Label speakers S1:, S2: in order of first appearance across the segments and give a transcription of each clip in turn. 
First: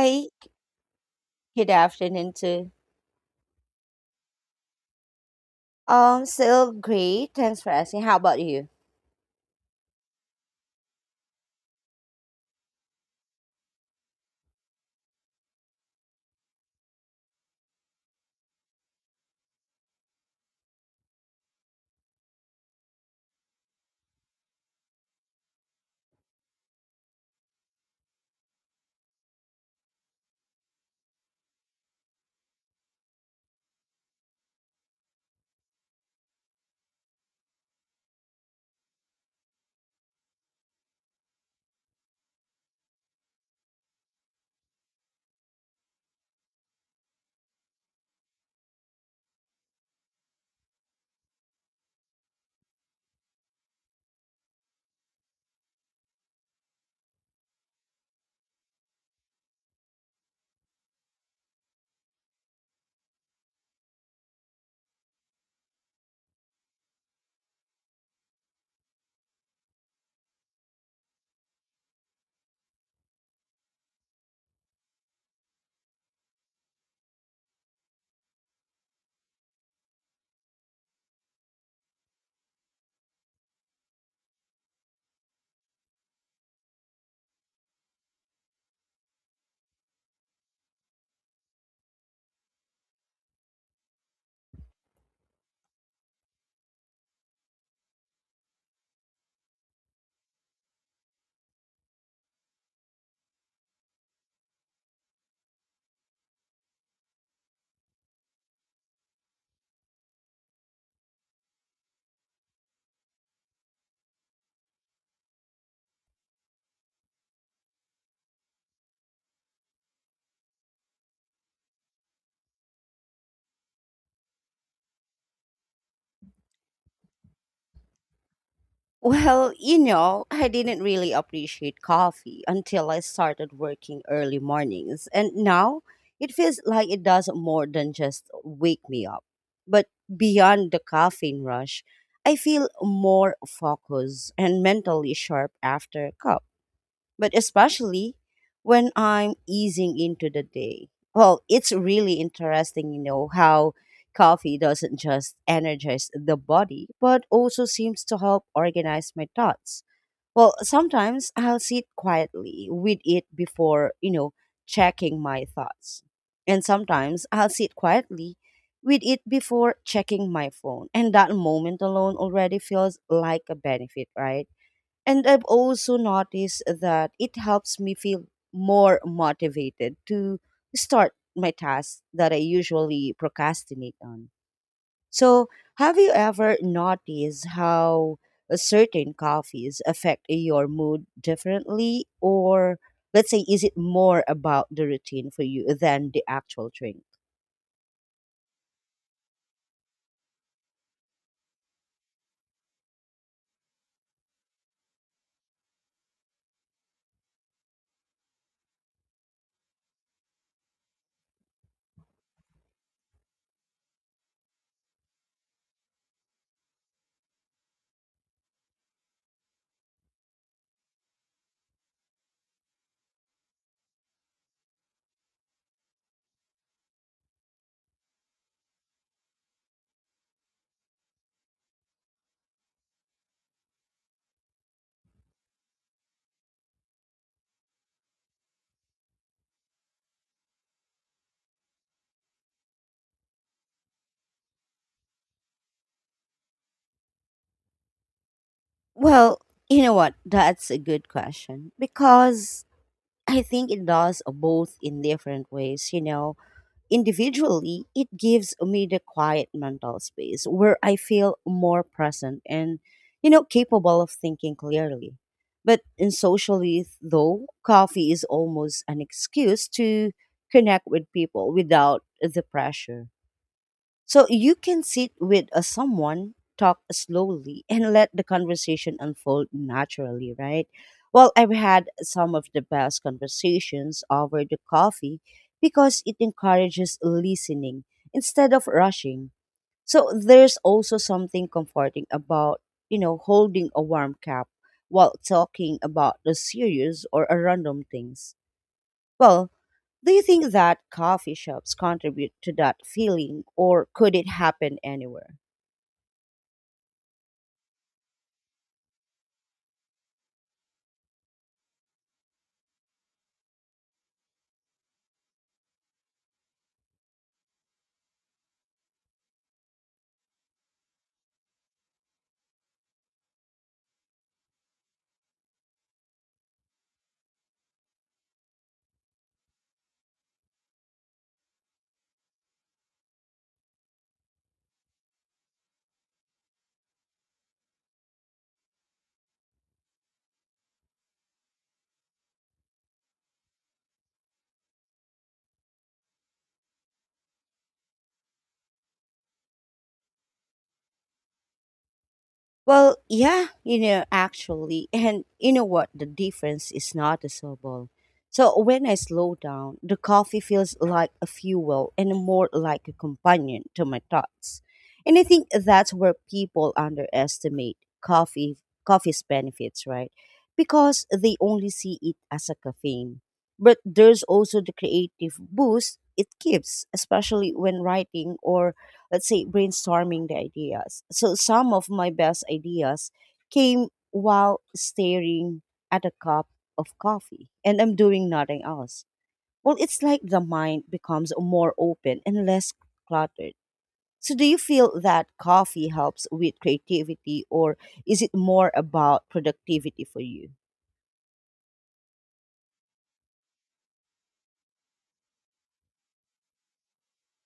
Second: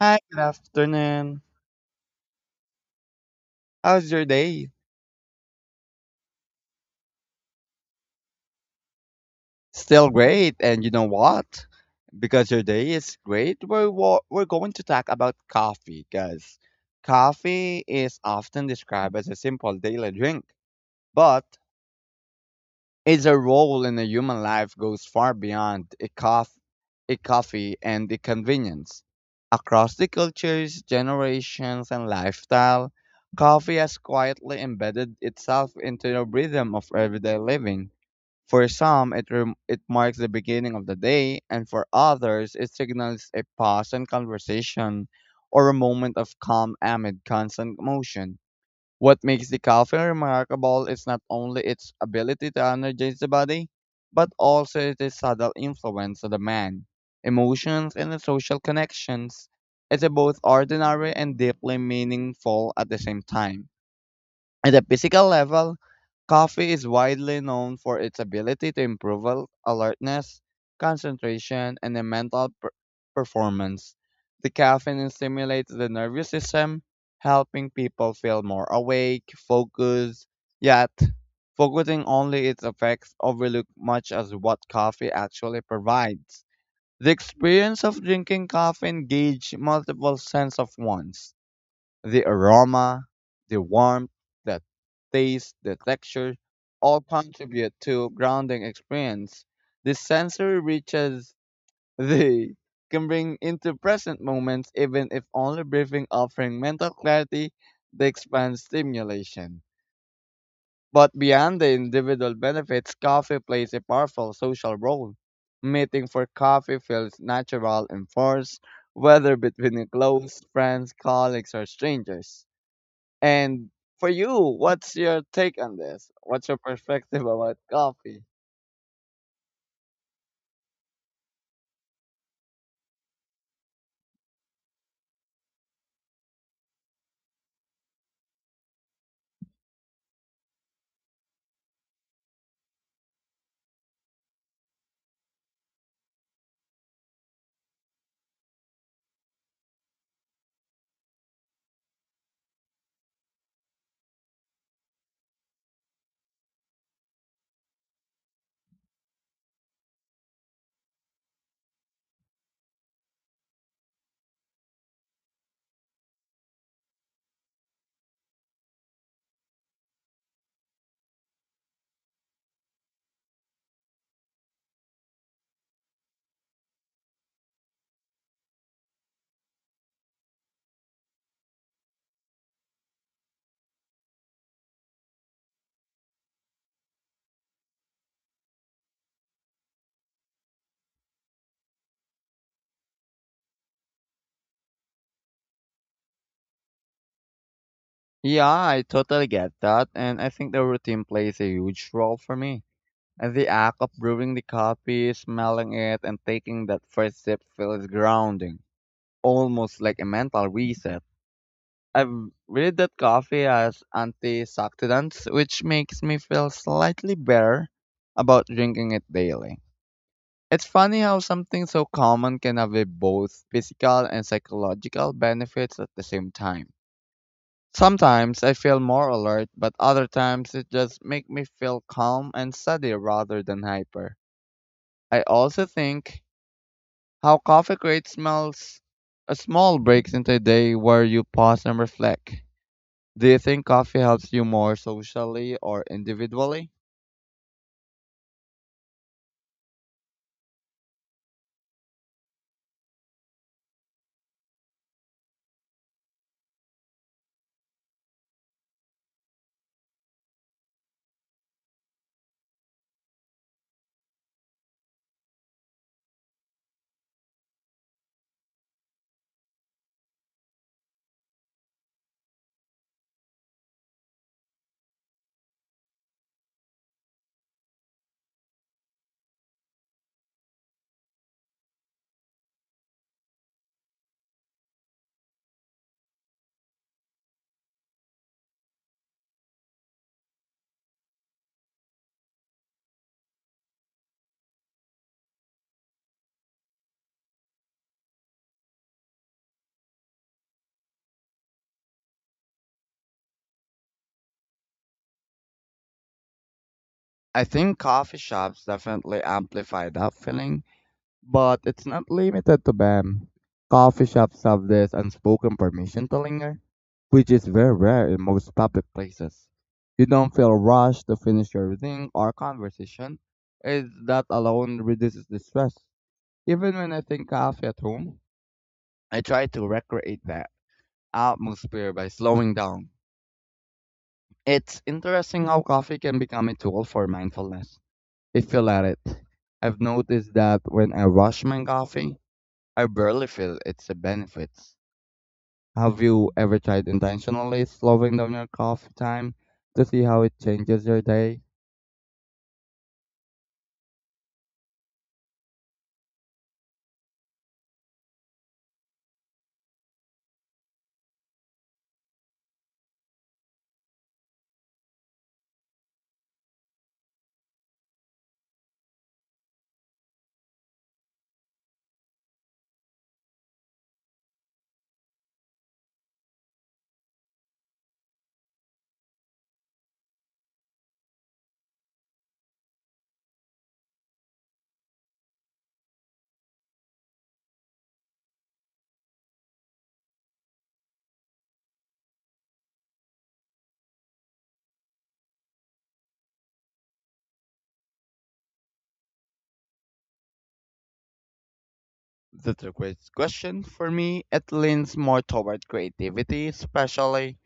S1: Hi, good afternoon.
S2: good afternoon too.
S1: How's your day?
S2: Still great. Thanks for asking. How about you?
S1: Still great, and you know what? Because your day is great, we're going to talk about coffee. Because coffee is often described as a simple daily drink, but its a role in a human life goes far beyond a coffee and the convenience. Across the cultures, generations, and lifestyle, coffee has quietly embedded itself into the rhythm of everyday living. For some, it marks the beginning of the day, and for others, it signals a pause in conversation or a moment of calm amid constant motion. What makes the coffee remarkable is not only its ability to energize the body, but also its subtle influence on the man, emotions, and the social connections. It's both ordinary and deeply meaningful at the same time. At a physical level, coffee is widely known for its ability to improve alertness, concentration, and the mental performance. The caffeine stimulates the nervous system, helping people feel more awake, focused, yet focusing only its effects overlook much as what coffee actually provides. The experience of drinking coffee engage multiple sense of ones the aroma, the warmth, the taste, the texture all contribute to grounding experience. This sensory riches they can bring into present moments even if only briefing offering mental clarity they expand stimulation. But beyond the individual benefits, coffee plays a powerful social role. Meeting for coffee feels natural and forced, whether between your close friends, colleagues, or strangers. And for you, what's your take on this? What's your perspective about coffee?
S2: Well, I didn't really appreciate coffee until I started working early mornings, and now it feels like it does more than just wake me up. But beyond the caffeine rush, I feel more focused and mentally sharp after a cup, but especially when I'm easing into the day. Well, it's really interesting, you know, how coffee doesn't just energize the body, but also seems to help organize my thoughts. Well, sometimes I'll sit quietly with it before checking my thoughts. And sometimes I'll sit quietly with it before checking my phone. And that moment alone already feels like a benefit, right? And I've also noticed that it helps me feel more motivated to start my tasks that I usually procrastinate on. So, have you ever noticed how a certain coffees affect your mood differently? Or, let's say, is it more about the routine for you than the actual drink?
S1: Yeah, I totally get that, and I think the routine plays a huge role for me. And the act of brewing the coffee, smelling it, and taking that first sip feels grounding, almost like a mental reset. I've read that coffee has antioxidants, which makes me feel slightly better about drinking it daily. It's funny how something so common can have a both physical and psychological benefits at the same time. Sometimes I feel more alert, but other times it just makes me feel calm and steady rather than hyper. I also think how coffee creates smells a small breaks into a day where you pause and reflect. Do you think coffee helps you more socially or individually?
S2: Well, you know what? That's a good question because I think it does both in different ways. You know, individually, it gives me the quiet mental space where I feel more present and, you know, capable of thinking clearly. But in socially, though, coffee is almost an excuse to connect with people without the pressure. So you can sit with someone, talk slowly, and let the conversation unfold naturally, right? Well, I've had some of the best conversations over the coffee because it encourages listening instead of rushing. So there's also something comforting about holding a warm cup while talking about the serious or a random things. Well, do you think that coffee shops contribute to that feeling, or could it happen anywhere?
S1: I think coffee shops definitely amplify that feeling, but it's not limited to them. Coffee shops have this unspoken permission to linger, which is very rare in most public places. You don't feel rushed to finish your reading or conversation, as that alone reduces the stress. Even when I think coffee at home, I try to recreate that atmosphere by slowing down. It's interesting how coffee can become a tool for mindfulness, if you let it. I've noticed that when I rush my coffee, I barely feel it's a benefit. Have you ever tried intentionally slowing down your coffee time to see how it changes your day?
S2: Well, yeah, you know, actually, and you know what? The difference is noticeable. So when I slow down, the coffee feels like a fuel and more like a companion to my thoughts. And I think that's where people underestimate coffee's benefits, right? Because they only see it as a caffeine. But there's also the creative boost it gives, especially when writing or let's say brainstorming the ideas. So some of my best ideas came while staring at a cup of coffee and I'm doing nothing else. Well, it's like the mind becomes more open and less cluttered. So do you feel that coffee helps with creativity or is it more about productivity for you?
S1: That's a great question. For me, it leans more toward creativity, especially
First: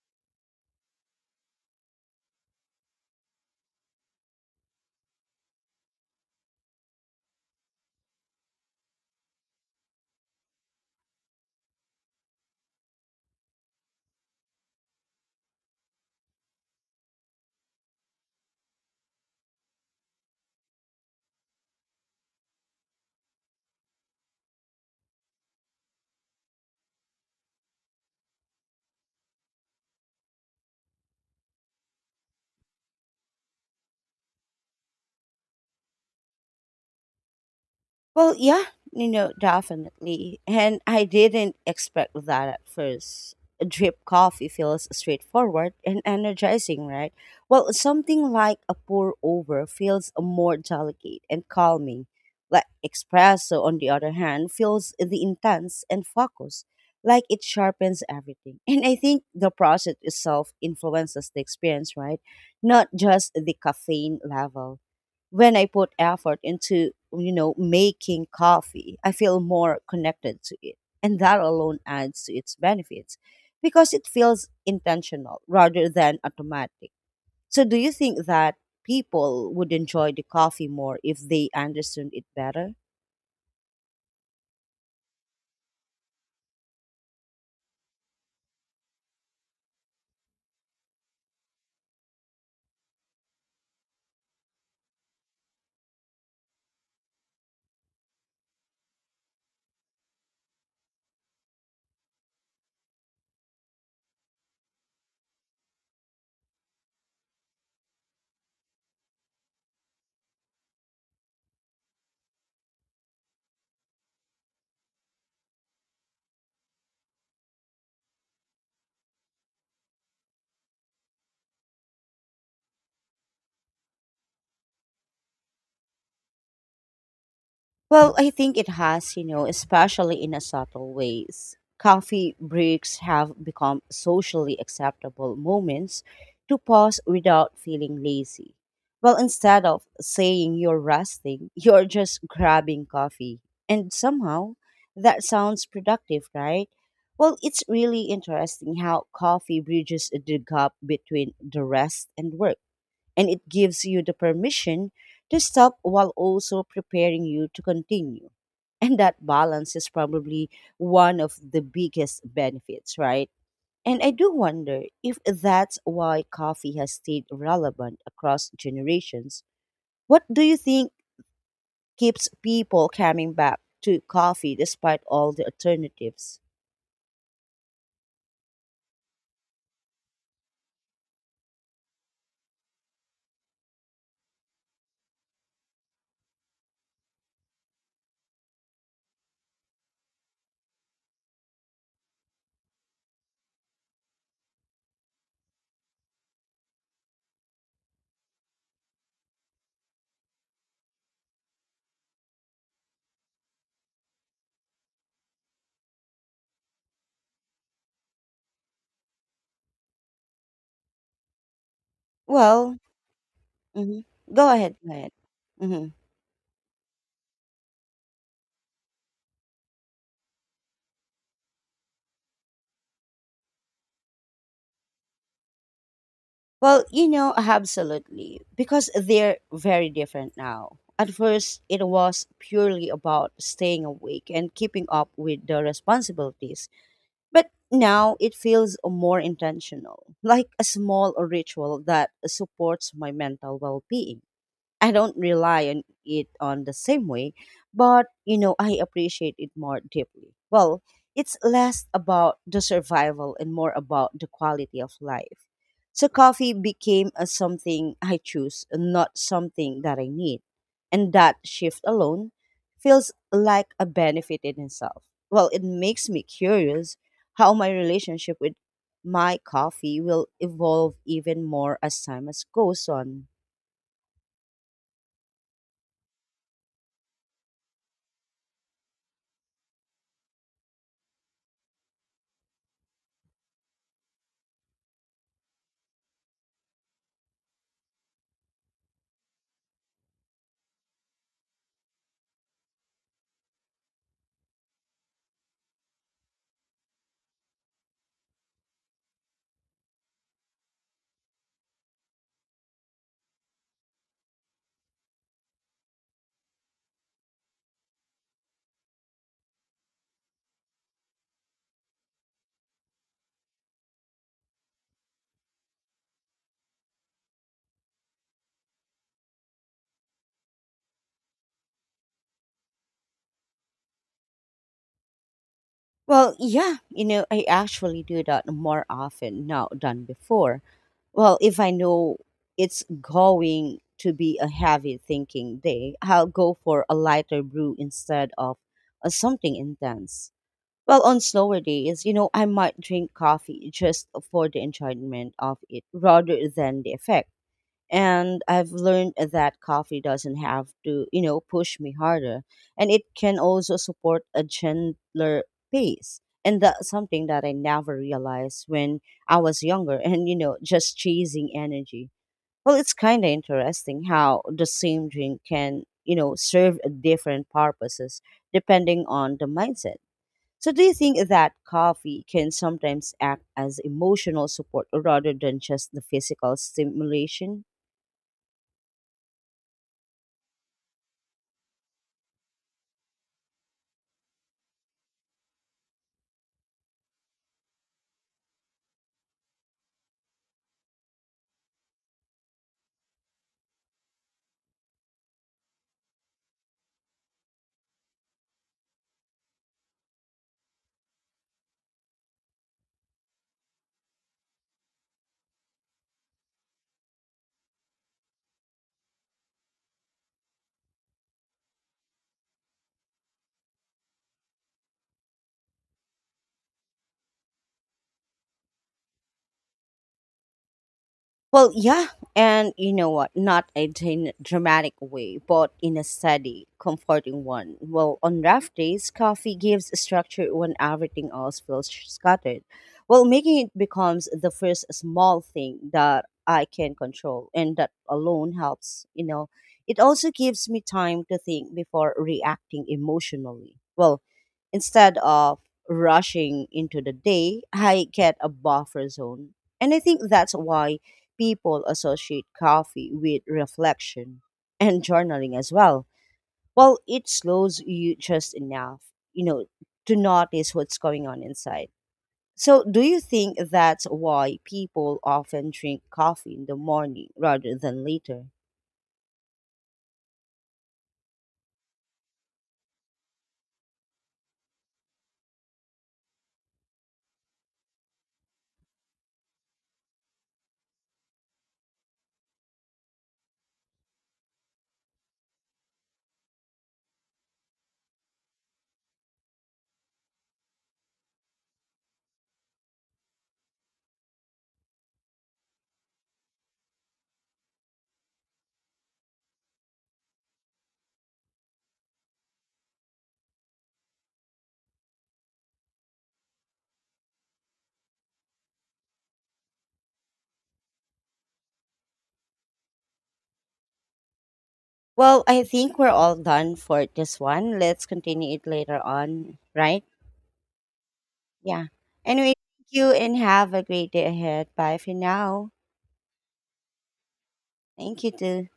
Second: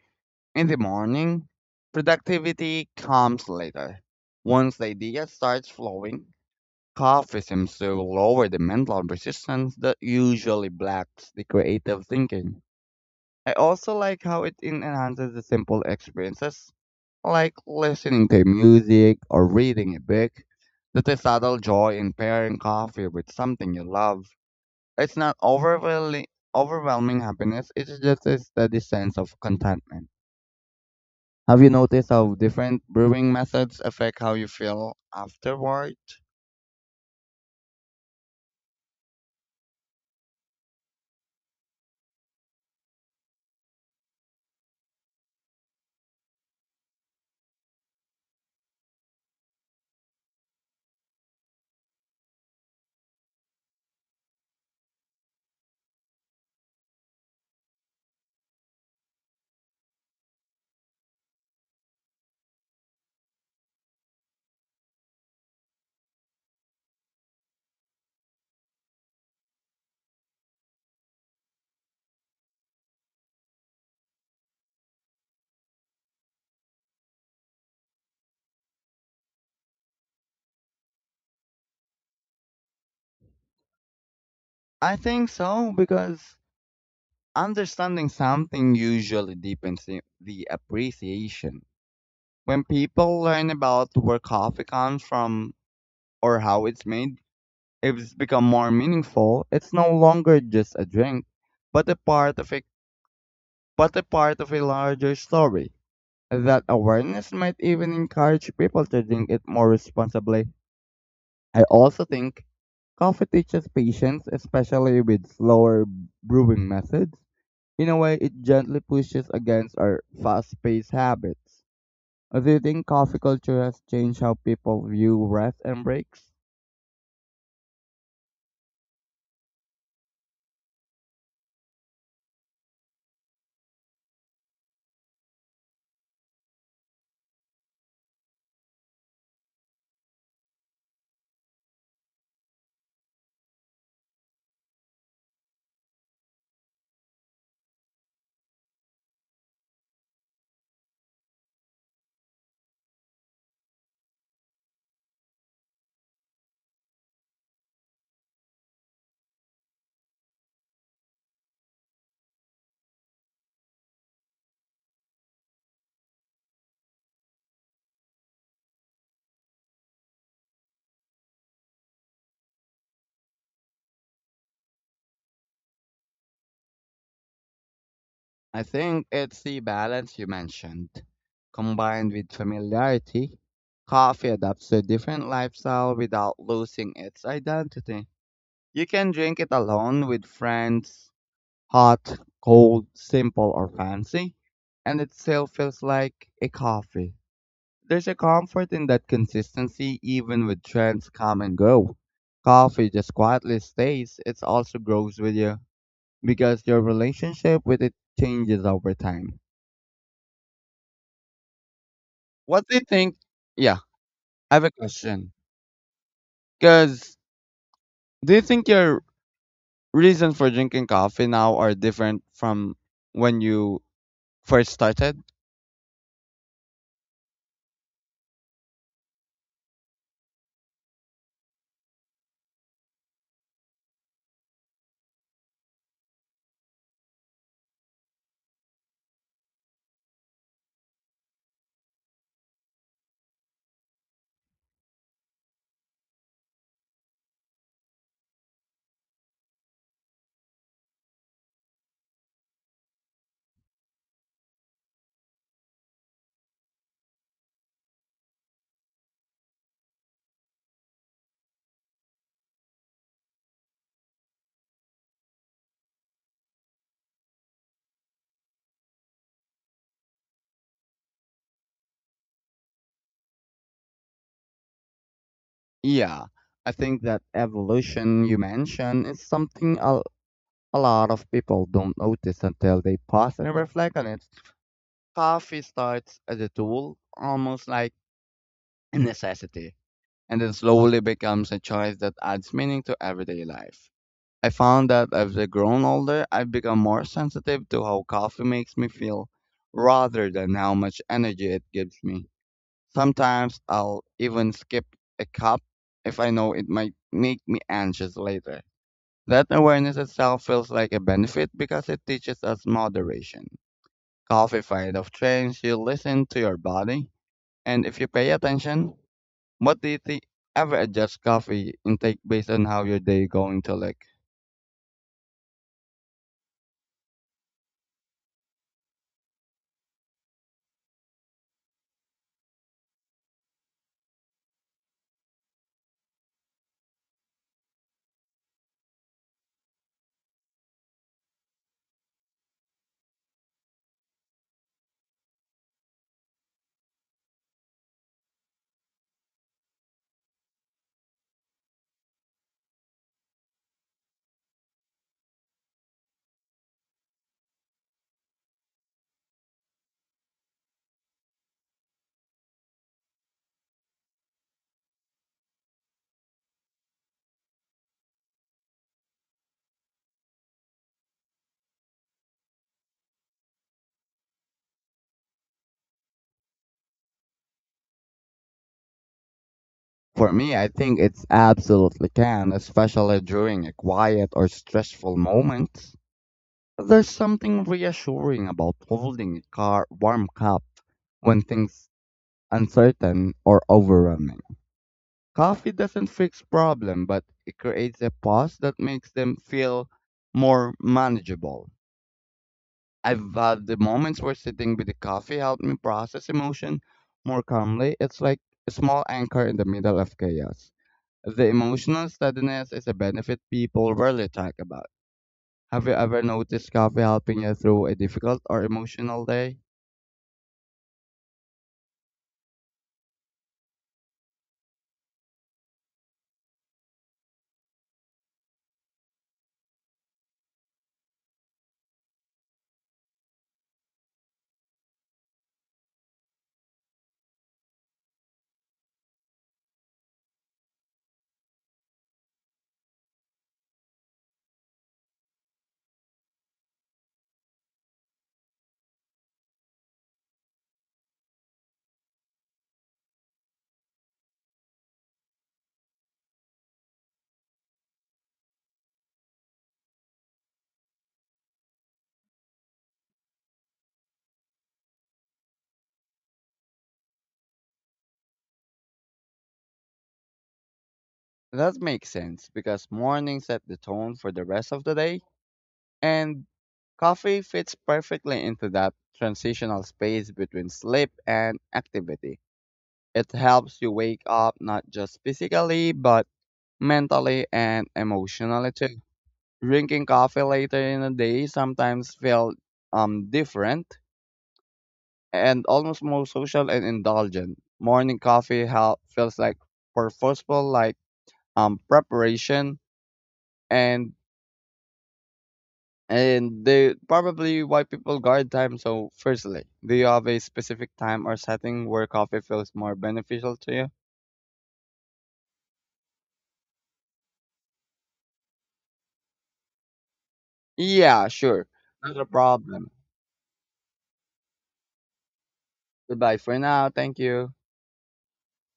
S1: in the morning. Productivity comes later. Once the idea starts flowing, coffee seems to lower the mental resistance that usually blocks the creative thinking. I also like how it enhances the simple experiences like listening to music or reading a book. There's a subtle joy in pairing coffee with something you love. It's not overwhelming, overwhelming happiness, it's just a steady sense of contentment. Have you noticed how different brewing methods affect how you feel afterward?
S2: Well, yeah, you know, definitely. And I didn't expect that at first. A drip coffee feels straightforward and energizing, right? Well, something like a pour over feels more delicate and calming. Like espresso, on the other hand, feels the intense and focused, like it sharpens everything. And I think the process itself influences the experience, right? Not just the caffeine level when I put effort into making coffee, I feel more connected to it. And that alone adds to its benefits because it feels intentional rather than automatic. So, do you think that people would enjoy the coffee more if they understood it better?
S1: I think so, because understanding something usually deepens the appreciation. When people learn about where coffee comes from or how it's made, it's become more meaningful. It's no longer just a drink, but a part of a but a part of a larger story. That awareness might even encourage people to drink it more responsibly. I also think coffee teaches patience, especially with slower brewing methods. In a way, it gently pushes against our fast-paced habits. Do you think coffee culture has changed how people view rest and breaks?
S2: Well, I think it has, you know, especially in a subtle ways. Coffee breaks have become socially acceptable moments to pause without feeling lazy. Well, instead of saying you're resting, you're just grabbing coffee. And somehow that sounds productive, right? Well, it's really interesting how coffee bridges the gap between the rest and work and it gives you the permission to stop while also preparing you to continue. And that balance is probably one of the biggest benefits, right? And I do wonder if that's why coffee has stayed relevant across generations. What do you think keeps people coming back to coffee despite all the alternatives?
S1: I think it's the balance you mentioned. Combined with familiarity, coffee adapts to a different lifestyle without losing its identity. You can drink it alone with friends, hot, cold, simple, or fancy, and it still feels like a coffee. There's a comfort in that consistency even with trends come and go. Coffee just quietly stays, it also grows with you because your relationship with it changes over time. What do
S2: Well,
S1: you think? Yeah,
S2: mhm. Go
S1: I have a
S2: ahead, go ahead.
S1: question.
S2: Mhm.
S1: Because do you think your reason for drinking coffee now are different from when you first started?
S2: Well, you know, absolutely, because they're very different now. At first, it was purely about staying awake and keeping up with the responsibilities. But now it feels more intentional, like a small ritual that supports my mental well being. I don't rely on it on the same way, but you know, I appreciate it more deeply. Well, it's less about the survival and more about the quality of life. So coffee became a something I choose, not something that I need. And that shift alone feels like a benefit in itself. Well, it makes me curious how my relationship with my coffee will evolve even more as time as goes on.
S1: Yeah, I think that evolution you mentioned is something a lot of people don't notice until they pause and reflect on it. Coffee starts as a tool, almost like a necessity, and then slowly becomes a choice that adds meaning to everyday life. I found that as I've grown older, I've become more sensitive to how coffee makes me feel rather than how much energy it gives me. Sometimes I'll even skip a cup if I know it might make me anxious later. That awareness itself feels like a benefit because it teaches us moderation. Coffee fight of trains, you listen to your body, and if you pay attention, what do you think? Ever adjust coffee intake based on how your day going to look?
S2: Well, yeah, you know, I actually do that more often now than before. Well, if I know it's going to be a heavy thinking day, I'll go for a lighter brew instead of something intense. Well, on slower days, you know, I might drink coffee just for the enjoyment of it rather than the effect and I've learned that coffee doesn't have to push me harder, and it can also support a gentler pace. And that's something that I never realized when I was younger and, you know, just chasing energy. Well, it's kind of interesting how the same drink can serve different purposes depending on the mindset. So, do you think that coffee can sometimes act as emotional support rather than just the physical stimulation?
S1: For me, I think it's absolutely can, especially during a quiet or stressful moment. There's something reassuring about holding a car warm cup when things uncertain or overwhelming. Coffee doesn't fix problem, but it creates a pause that makes them feel more manageable. I've had the moments where sitting with the coffee helped me process emotion more calmly. It's like a small anchor in the middle of chaos. The emotional steadiness is a benefit people rarely talk about. Have you ever noticed coffee helping you through a difficult or emotional day?
S2: Well, yeah, and you know what? Not a dramatic way, but in a steady, comforting one. Well, on rough days, coffee gives structure when everything else feels scattered. Well, making it becomes the first small thing that I can control, and that alone helps. You know, it also gives me time to think before reacting emotionally. Well, instead of rushing into the day, I get a buffer zone. And I think that's why people associate coffee with reflection and journaling as well. Well, it slows you just enough, you know, to notice what's going on inside. So, do you think that's why people often drink coffee in the morning rather than later?
S1: That makes sense because morning set the tone for the rest of the day, and coffee fits perfectly into that transitional space between sleep and activity. It helps you wake up not just physically, but mentally and emotionally too. Drinking coffee later in the day sometimes felt different and almost more social and indulgent. Morning coffee help feels like purposeful, like preparation and and they probably why people guard time so firstly. Do you have a specific time or setting where coffee feels more beneficial to you?
S2: Well, I think we're all done for this one. Let's continue it later on, right?
S1: Yeah, sure.
S2: Yeah.
S1: Not a
S2: Anyway, thank
S1: problem.
S2: you and have a great day ahead. Bye for now.
S1: Goodbye for now. Thank you.
S2: Thank you too.